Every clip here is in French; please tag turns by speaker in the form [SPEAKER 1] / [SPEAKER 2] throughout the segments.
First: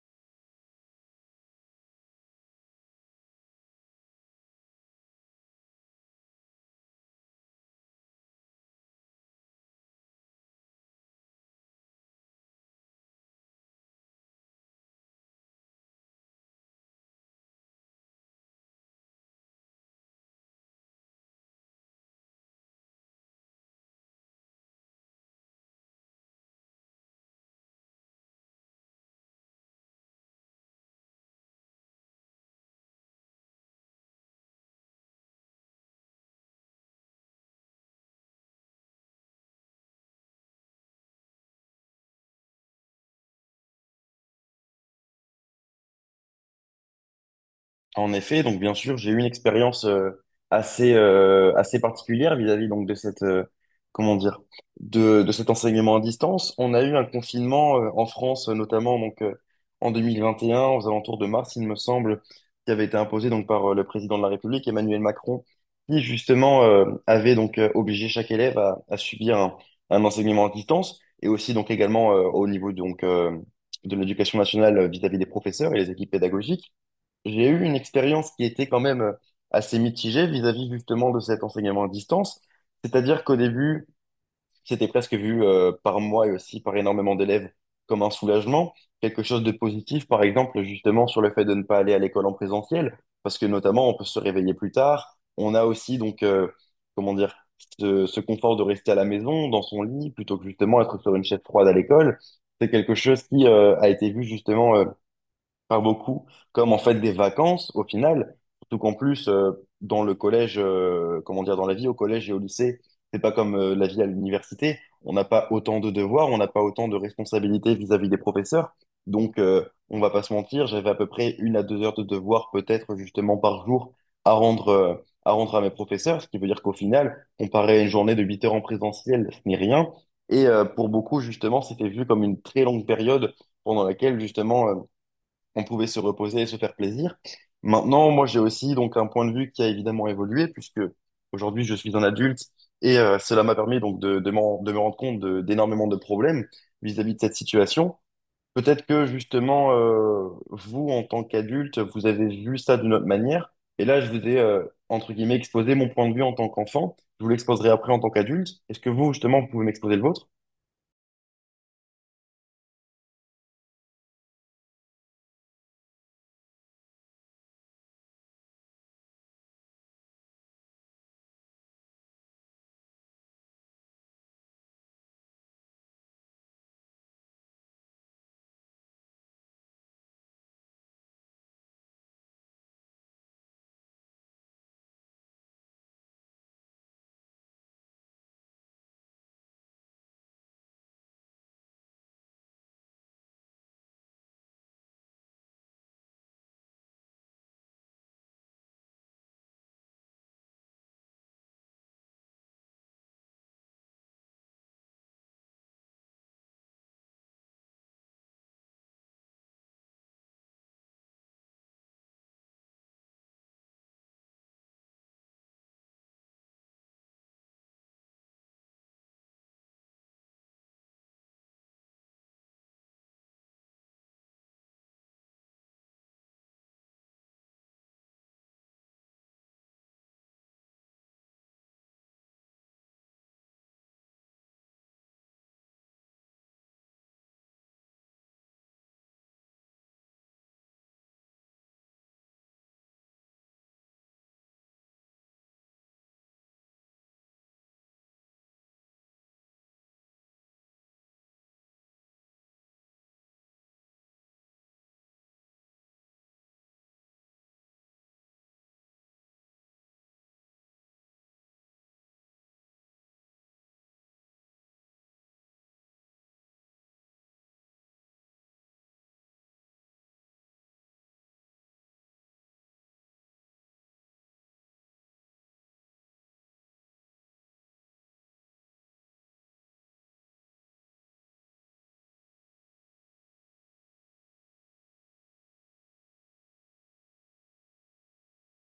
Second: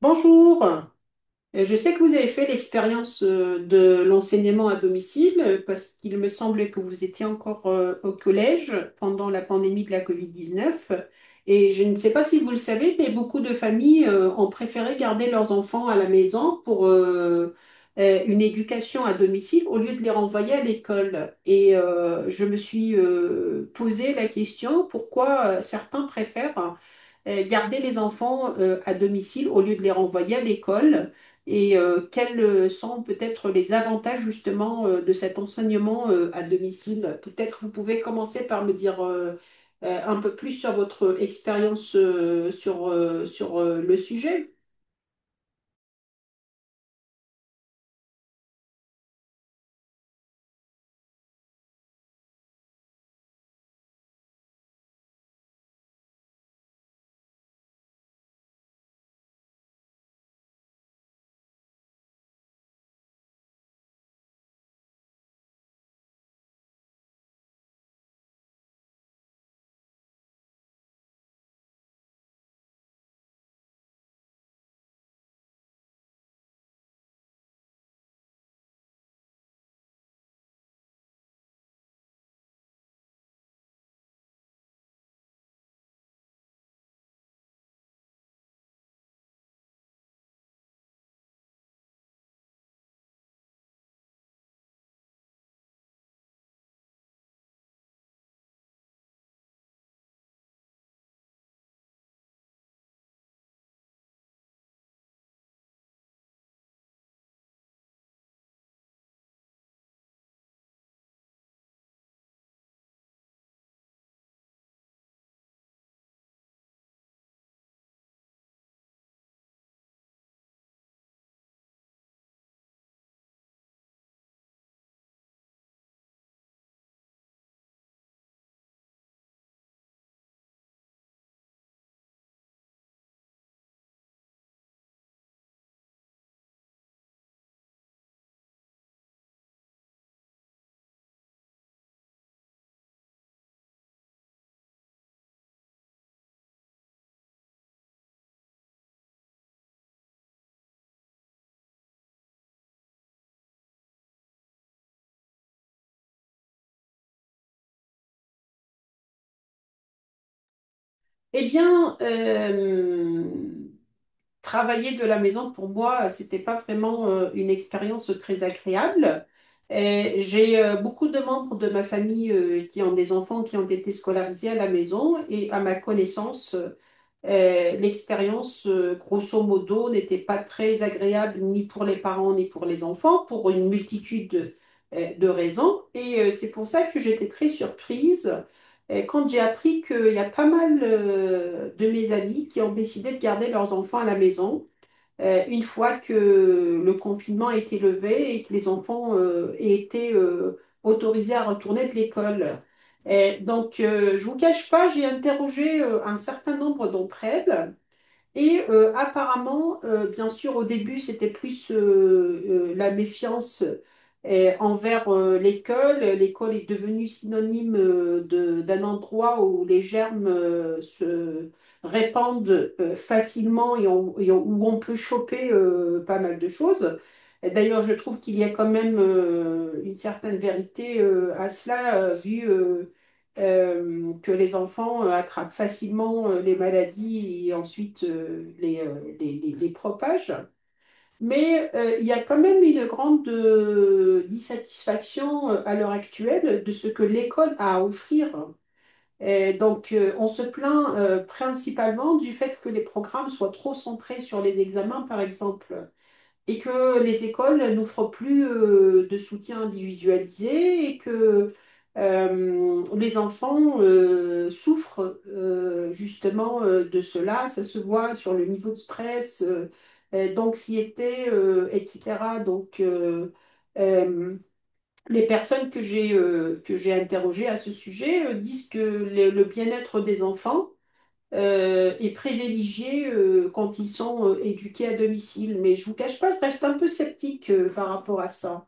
[SPEAKER 1] Bonjour. Je sais que vous avez fait l'expérience de l'enseignement à domicile parce qu'il me semblait que vous étiez encore au collège pendant la pandémie de la COVID-19. Et je ne sais pas si vous le savez, mais beaucoup de familles ont préféré garder leurs enfants à la maison pour une éducation à domicile au lieu de les renvoyer à l'école. Et je me suis posé la question pourquoi certains préfèrent garder les enfants à domicile au lieu de les renvoyer à l'école et quels sont peut-être les avantages justement de cet enseignement à domicile? Peut-être vous pouvez commencer par me dire un peu plus sur votre expérience sur le sujet.
[SPEAKER 2] En effet, donc bien sûr, j'ai eu une expérience assez assez particulière vis-à-vis donc de cette comment dire de cet enseignement à distance. On a eu un confinement en France notamment donc en 2021 aux alentours de mars, il me semble, qui avait été imposé donc par le président de la République Emmanuel Macron, qui justement avait donc obligé chaque élève à subir un enseignement à distance et aussi donc également au niveau donc de l'éducation nationale vis-à-vis des professeurs et les équipes pédagogiques. J'ai eu une expérience qui était quand même assez mitigée vis-à-vis justement de cet enseignement à distance. C'est-à-dire qu'au début, c'était presque vu par moi et aussi par énormément d'élèves comme un soulagement, quelque chose de positif, par exemple, justement sur le fait de ne pas aller à l'école en présentiel, parce que notamment, on peut se réveiller plus tard. On a aussi donc comment dire, ce confort de rester à la maison, dans son lit, plutôt que justement être sur une chaise froide à l'école. C'est quelque chose qui a été vu justement par beaucoup, comme en fait des vacances au final, surtout qu'en plus dans le collège, comment dire, dans la vie au collège et au lycée, c'est pas comme la vie à l'université, on n'a pas autant de devoirs, on n'a pas autant de responsabilités vis-à-vis des professeurs, donc on va pas se mentir, j'avais à peu près une à 2 heures de devoirs peut-être justement par jour à rendre à rendre à mes professeurs, ce qui veut dire qu'au final, comparé à une journée de 8 heures en présentiel, ce n'est rien. Pour beaucoup, justement, c'était vu comme une très longue période pendant laquelle, justement, on pouvait se reposer et se faire plaisir. Maintenant, moi, j'ai aussi donc un point de vue qui a évidemment évolué puisque aujourd'hui, je suis un adulte et cela m'a permis donc de me rendre compte d'énormément de problèmes vis-à-vis de cette situation. Peut-être que justement, vous, en tant qu'adulte, vous avez vu ça d'une autre manière. Et là, je vous ai, entre guillemets, exposé mon point de vue en tant qu'enfant. Je vous l'exposerai après en tant qu'adulte. Est-ce que vous, justement, vous pouvez m'exposer le vôtre?
[SPEAKER 1] Eh bien, travailler de la maison pour moi, c'était pas vraiment une expérience très agréable. Et j'ai beaucoup de membres de ma famille qui ont des enfants qui ont été scolarisés à la maison et à ma connaissance. L'expérience, grosso modo, n'était pas très agréable ni pour les parents ni pour les enfants, pour une multitude de raisons. Et c'est pour ça que j'étais très surprise quand j'ai appris qu'il y a pas mal de mes amis qui ont décidé de garder leurs enfants à la maison une fois que le confinement a été levé et que les enfants aient été autorisés à retourner de l'école. Et donc, je vous cache pas, j'ai interrogé un certain nombre d'entre elles. Et apparemment, bien sûr, au début, c'était plus la méfiance envers l'école. L'école est devenue synonyme d'un endroit où les germes se répandent facilement et, où on peut choper pas mal de choses. Et d'ailleurs, je trouve qu'il y a quand même une certaine vérité à cela, vu que les enfants attrapent facilement les maladies et ensuite les propagent. Mais il y a quand même une grande dissatisfaction à l'heure actuelle de ce que l'école a à offrir. Et donc, on se plaint principalement du fait que les programmes soient trop centrés sur les examens, par exemple, et que les écoles n'offrent plus de soutien individualisé et que les enfants souffrent justement de cela. Ça se voit sur le niveau de stress, d'anxiété, etc. Donc, euh, les personnes que j'ai interrogées à ce sujet disent que le bien-être des enfants est privilégié quand ils sont éduqués à domicile. Mais je ne vous cache pas, je reste un peu sceptique par rapport à ça.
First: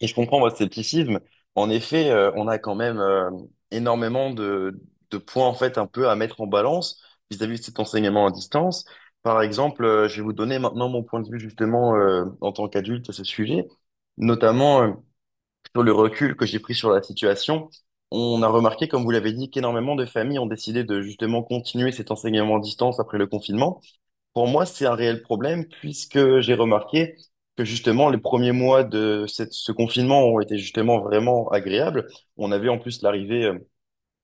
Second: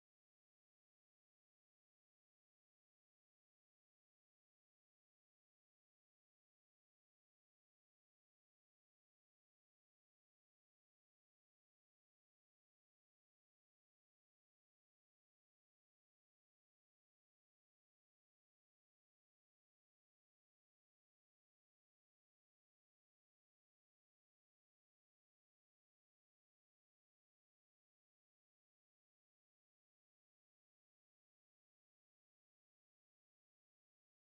[SPEAKER 2] Et je comprends votre scepticisme. En effet, on a quand même énormément de points en fait un peu à mettre en balance vis-à-vis de cet enseignement à distance. Par exemple, je vais vous donner maintenant mon point de vue justement en tant qu'adulte à ce sujet, notamment sur le recul que j'ai pris sur la situation. On a remarqué, comme vous l'avez dit, qu'énormément de familles ont décidé de justement continuer cet enseignement à distance après le confinement. Pour moi, c'est un réel problème puisque j'ai remarqué que justement les premiers mois de ce confinement ont été justement vraiment agréables. On avait en plus l'arrivée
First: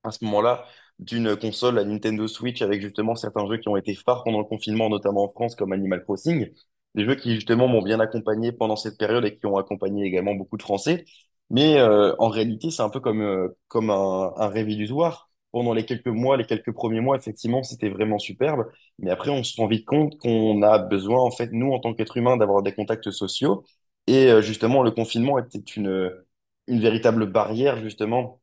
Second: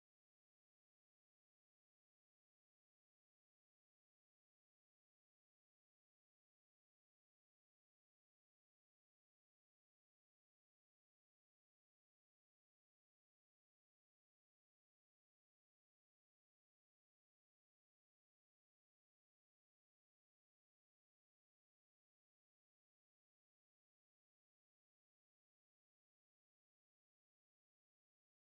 [SPEAKER 2] à ce moment-là d'une console, la Nintendo Switch, avec justement certains jeux qui ont été phares pendant le confinement, notamment en France, comme Animal Crossing, des jeux qui justement m'ont bien accompagné pendant cette période et qui ont accompagné également beaucoup de Français. En réalité, c'est un peu comme, comme un rêve illusoire. Pendant les quelques mois, les quelques premiers mois, effectivement, c'était vraiment superbe. Mais après, on se rend vite compte qu'on a besoin, en fait, nous, en tant qu'êtres humains, d'avoir des contacts sociaux. Et justement, le confinement était une véritable barrière, justement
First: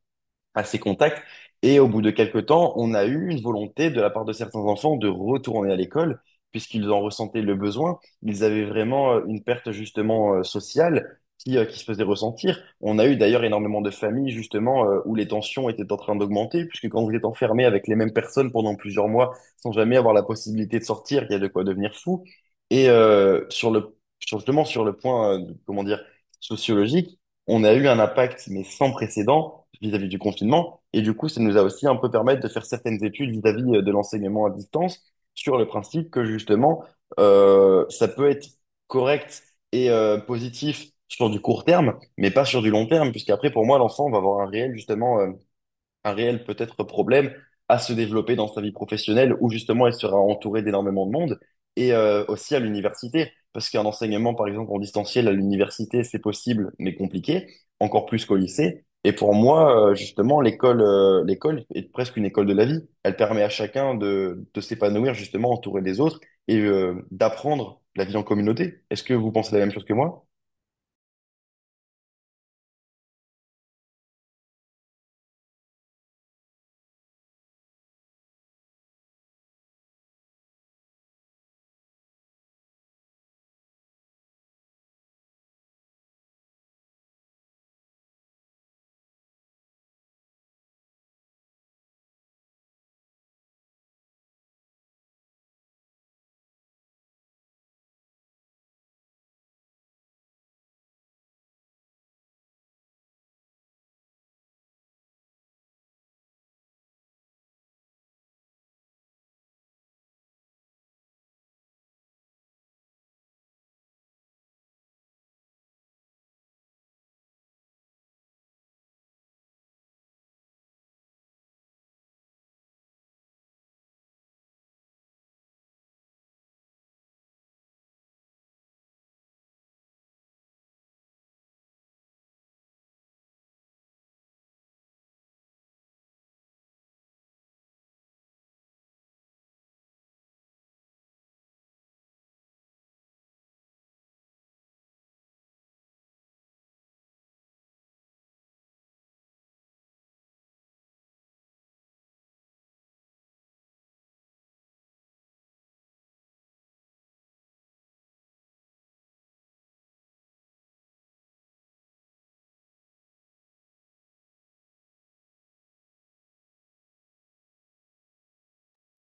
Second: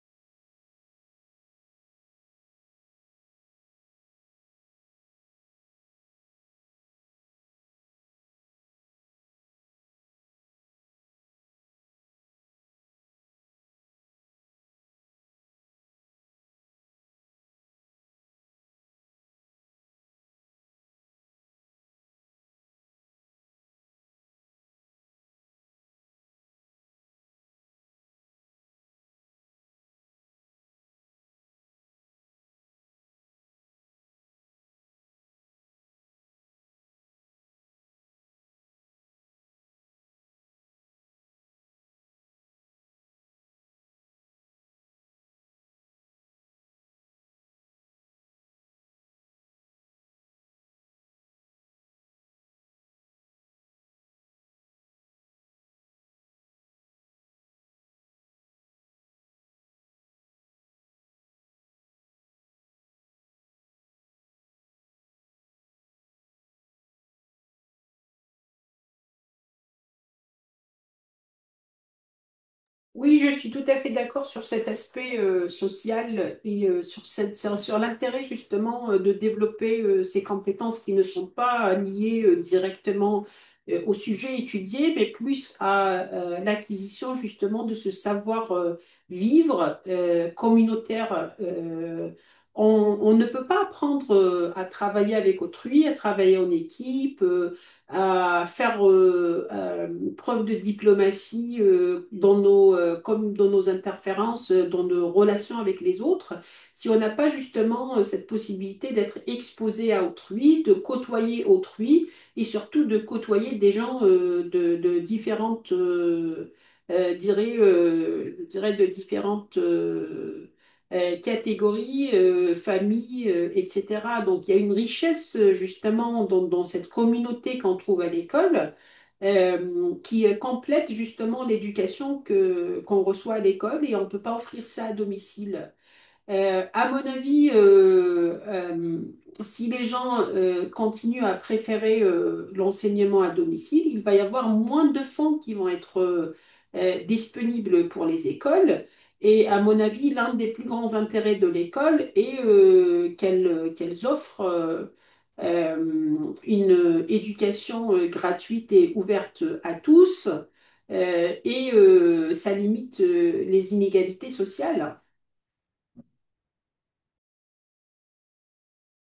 [SPEAKER 2] à ses contacts. Et au bout de quelques temps, on a eu une volonté de la part de certains enfants de retourner à l'école, puisqu'ils en ressentaient le besoin. Ils avaient vraiment une perte justement sociale qui se faisait ressentir. On a eu d'ailleurs énormément de familles justement où les tensions étaient en train d'augmenter, puisque quand vous êtes enfermé avec les mêmes personnes pendant plusieurs mois sans jamais avoir la possibilité de sortir, il y a de quoi devenir fou. Sur le, justement sur le point, comment dire, sociologique, on a eu un impact, mais sans précédent, vis-à-vis du confinement. Et du coup, ça nous a aussi un peu permis de faire certaines études vis-à-vis de l'enseignement à distance sur le principe que justement, ça peut être correct et positif sur du court terme, mais pas sur du long terme, puisqu'après, pour moi, l'enfant va avoir un réel, justement, un réel peut-être problème à se développer dans sa vie professionnelle où justement elle sera entourée d'énormément de monde et aussi à l'université. Parce qu'un enseignement, par exemple, en distanciel à l'université, c'est possible, mais compliqué, encore plus qu'au lycée. Et pour moi, justement, l'école, l'école est presque une école de la vie. Elle permet à chacun de s'épanouir, justement, entouré des autres et d'apprendre la vie en communauté. Est-ce que vous pensez la même chose que moi?
[SPEAKER 1] Oui, je suis tout à fait d'accord sur cet aspect social et sur cette, sur l'intérêt justement de développer ces compétences qui ne sont pas liées directement au sujet étudié, mais plus à l'acquisition justement de ce savoir-vivre communautaire. On, on ne peut pas apprendre à travailler avec autrui, à travailler en équipe. À faire preuve de diplomatie dans nos, comme dans nos interférences, dans nos relations avec les autres, si on n'a pas justement cette possibilité d'être exposé à autrui, de côtoyer autrui et surtout de côtoyer des gens de différentes, je dirais de différentes catégories, familles, etc. Donc il y a une richesse justement dans cette communauté qu'on trouve à l'école qui complète justement l'éducation qu'on reçoit à l'école et on ne peut pas offrir ça à domicile. À mon avis, Si les gens continuent à préférer l'enseignement à domicile, il va y avoir moins de fonds qui vont être disponibles pour les écoles. Et à mon avis, l'un des plus grands intérêts de l'école est qu'elles offrent euh, une éducation gratuite et ouverte à tous, ça limite les inégalités sociales.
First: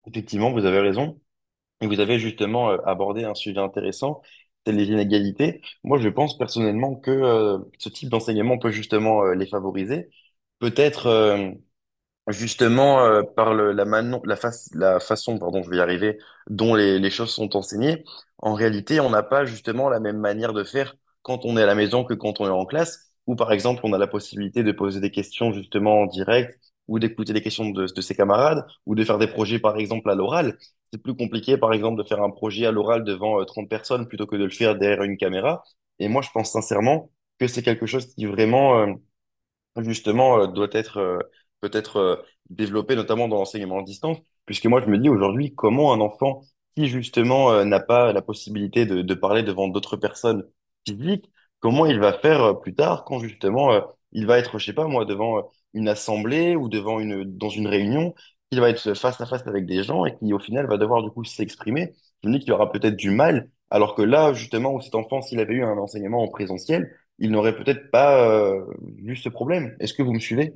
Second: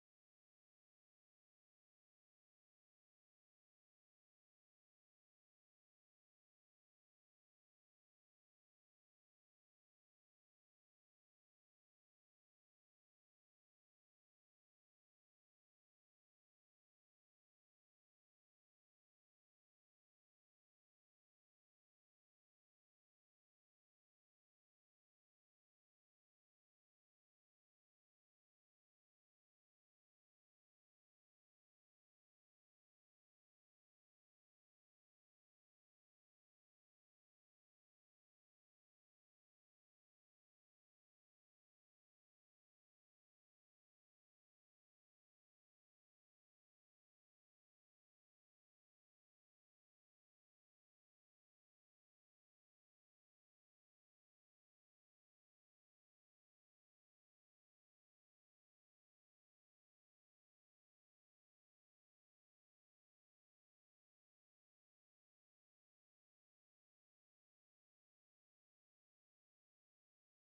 [SPEAKER 2] Effectivement, vous avez raison. Et vous avez justement abordé un sujet intéressant, c'est les inégalités. Moi, je pense personnellement que ce type d'enseignement peut justement les favoriser. Peut-être Justement, par la, la, la façon, pardon, je vais y arriver, dont les choses sont enseignées, en réalité, on n'a pas justement la même manière de faire quand on est à la maison que quand on est en classe, où par exemple, on a la possibilité de poser des questions justement en direct, ou d'écouter les questions de ses camarades, ou de faire des projets par exemple à l'oral. C'est plus compliqué, par exemple, de faire un projet à l'oral devant 30 personnes plutôt que de le faire derrière une caméra. Et moi, je pense sincèrement que c'est quelque chose qui vraiment, justement, doit être peut-être développé, notamment dans l'enseignement à distance, puisque moi, je me dis aujourd'hui, comment un enfant qui, justement, n'a pas la possibilité de parler devant d'autres personnes physiques, comment il va faire plus tard quand, justement, il va être, je sais pas moi, devant une assemblée ou devant dans une réunion, il va être face à face avec des gens et qui, au final, va devoir, du coup, s'exprimer. Je me dis qu'il aura peut-être du mal, alors que là, justement, où cet enfant, s'il avait eu un enseignement en présentiel, ils n'auraient peut-être pas vu ce problème. Est-ce que vous me suivez?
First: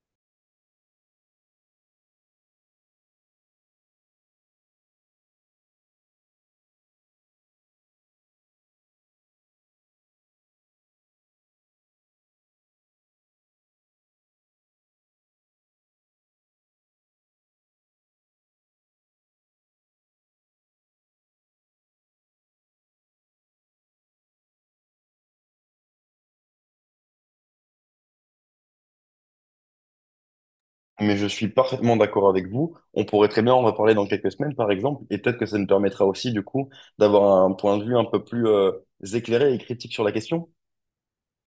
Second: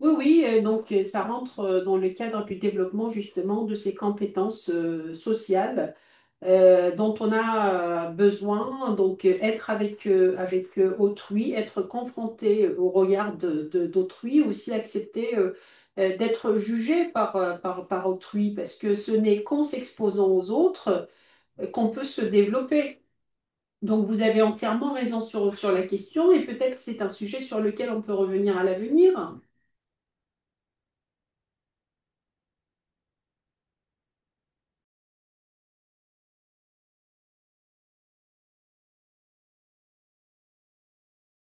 [SPEAKER 1] Oui, oui, donc ça rentre dans le cadre du développement justement de ces compétences sociales dont on a besoin, donc être avec, avec autrui, être confronté au regard d'autrui, aussi accepter d'être jugé par par autrui, parce que ce n'est qu'en s'exposant aux autres qu'on peut se développer. Donc vous avez entièrement raison sur la question et peut-être c'est un sujet sur lequel on peut revenir à l'avenir.
[SPEAKER 2] Mais je suis parfaitement d'accord avec vous. On pourrait très bien en reparler dans quelques semaines, par exemple, et peut-être que ça nous permettra aussi, du coup, d'avoir un point de vue un peu plus éclairé et critique sur la question.